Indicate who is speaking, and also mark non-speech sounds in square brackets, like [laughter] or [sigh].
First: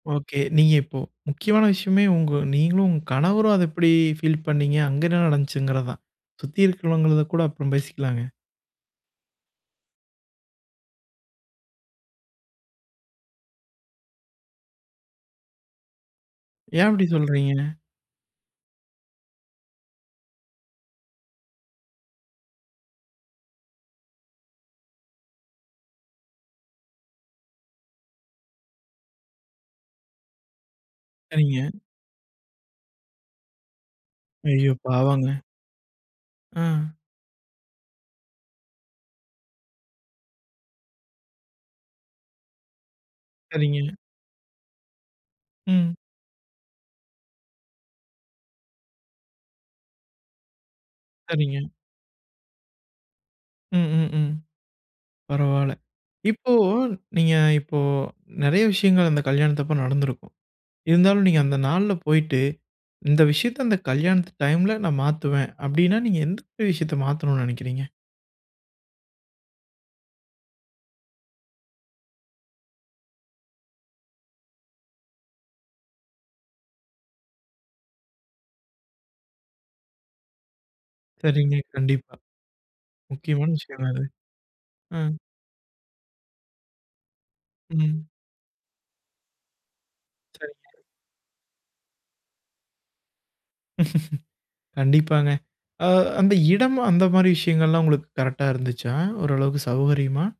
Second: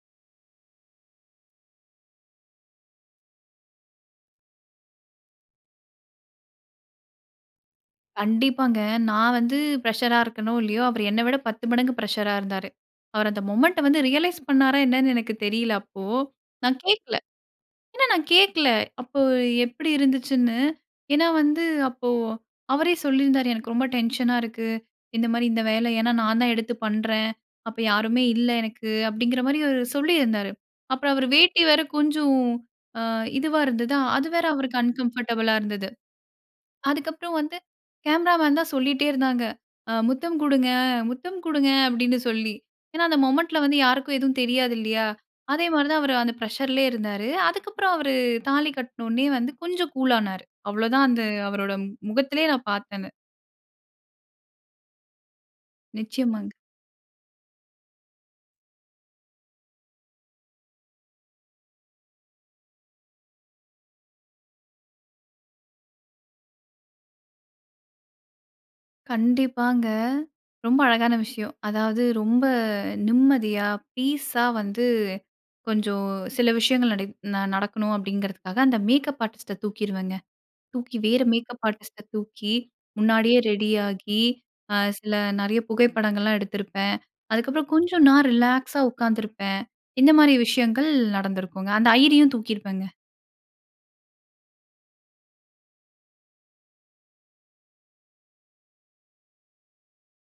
Speaker 1: Okay. நீங்க இப்போ முக்கியமான விஷயமே உங்க நீங்களும் உங்க கணவரும் அத எப்டி ஃபீல் பண்ணீங்க? அங்க என்ன நடந்துச்சுங்கிறது தான் சுத்தி இருக்கிறவங்கத கூட அப்புறம் பேசிக்கலாங்க.
Speaker 2: கண்டிப்பாங்க. நான் வந்து ஃப்ரஷரா இருக்கனோ இல்லையோ அவரு என்னை விட 10 மடங்கு ஃப்ரஷரா இருந்தாரு. அவரு அந்த மொமெண்ட்ட வந்து ரியலைஸ் பண்ணாரா என்னன்னு எனக்கு தெரியல. அப்போ நான்
Speaker 1: ஏன் அப்டி
Speaker 2: கேட்கல.
Speaker 1: சொல்றீங்க?
Speaker 2: ஏன்னா நான் கேட்கல அப்போ எப்டி இருந்துச்சுன்னு. ஏனா வந்து அப்போ அவரே சொல்லியிருந்தாரு "எனக்கு ரொம்ப டென்ஷனா இருக்கு. இந்த மாரி இந்த வேலை. ஏனா, நான் தான் எடுத்து பண்றேன் அப்போ யாருமே இல்ல எனக்கு" அப்டிங்கிற மாரி அவரு சொல்லியிருந்தாரு. அப்புறம் அவரு
Speaker 1: சரிங்க.
Speaker 2: வேட்டி வேற கொஞ்சம் அ இதுவா இருந்தது. அது வேற
Speaker 1: ஐயோ,
Speaker 2: அவருக்கு
Speaker 1: பாவங்க.
Speaker 2: அன்கம்ஃபர்டபுளா இருந்தது.
Speaker 1: அ.
Speaker 2: அதுக்கு அப்புறம் வந்து கேமரா மேன் தான் சொல்லிட்டே இருந்தாங்க. அ ''முத்தம் குடுங்க, முத்தம் குடுங்க'' அப்டின் சொல்லி. ஏனா, அந்த மொமெண்ட்ல வந்து
Speaker 1: சரிங்க.
Speaker 2: யாருக்கும் எதும் தெரியாது இல்லையா? அதே மாரி
Speaker 1: ம்.
Speaker 2: தான் அவரு அந்த பிரஷர்லேயே இருந்தாரு. அதுக்கு அப்புறம் அவரு தாலி கட்னோனே வந்து கொஞ்சம் கூல்லானாரு. அவ்வளோதான் அந்த
Speaker 1: சரிங்க.
Speaker 2: அவரோட முகத்திலேயே நான் பார்த்தது.
Speaker 1: ம், ம், ம். பரவால.
Speaker 2: நிச்சியமாங்க.
Speaker 1: இப்போ நீங்க இப்போ நிறைய விஷயங்கள் அந்த கல்யாணத்த அப்ப நடந்திருக்கும். இருந்தாலும் நீங்க அந்த நாள்ல போயிட்டு இந்த விஷயத்த அந்த கல்யாணத்து டைம்ல நான் மாத்துவேன் அப்டின்னா, நீங்க எந்தந்த விஷயத்த மாத்தணும்னு நெனைக்கிறீங்க?
Speaker 2: கண்டிப்பாங்க, ரொம்ப அழகான விஷயம். அதாவது ரொம்ப நிம்மதியா பீஸா வந்து கொஞ்சம் சில விஷயங்கள் நடை நடக்கணும் அப்டிங்கிறதுக்காக அந்த மேக்கப் ஆர்டிஸ்ட்ட தூக்கிருவேங்க. தூக்கி வேற
Speaker 1: சரிங்க,
Speaker 2: மேக்கப் ஆர்டிஸ்ட்ட
Speaker 1: கண்டிப்பா.
Speaker 2: தூக்கி முன்னாடியே
Speaker 1: முக்கியமான விஷயம்னா அது.
Speaker 2: ரெடியாகி அ
Speaker 1: ம்.
Speaker 2: சில நறைய புகைப்படங்கள்லாம் எடுத்திருப்பேன். அதுக்கப்புறம் கொஞ்சம்
Speaker 1: ம்.
Speaker 2: நான் ரிலாக்ஸா உட்காந்துருப்பேன். இந்த மாரி
Speaker 1: சரிங்க.
Speaker 2: விஷயங்கள் நடந்திருக்குங்க அந்த ஐயரியும் தூக்கிருப்பேங்க.
Speaker 1: [laughs] கண்டிப்பாங்க. அ அந்த இடம் அந்த மாரி விஷயங்கள்லாம் உங்களுக்கு கரெக்ட்டா இருந்துச்சா ஓரளவுக்கு சௌகரியமா?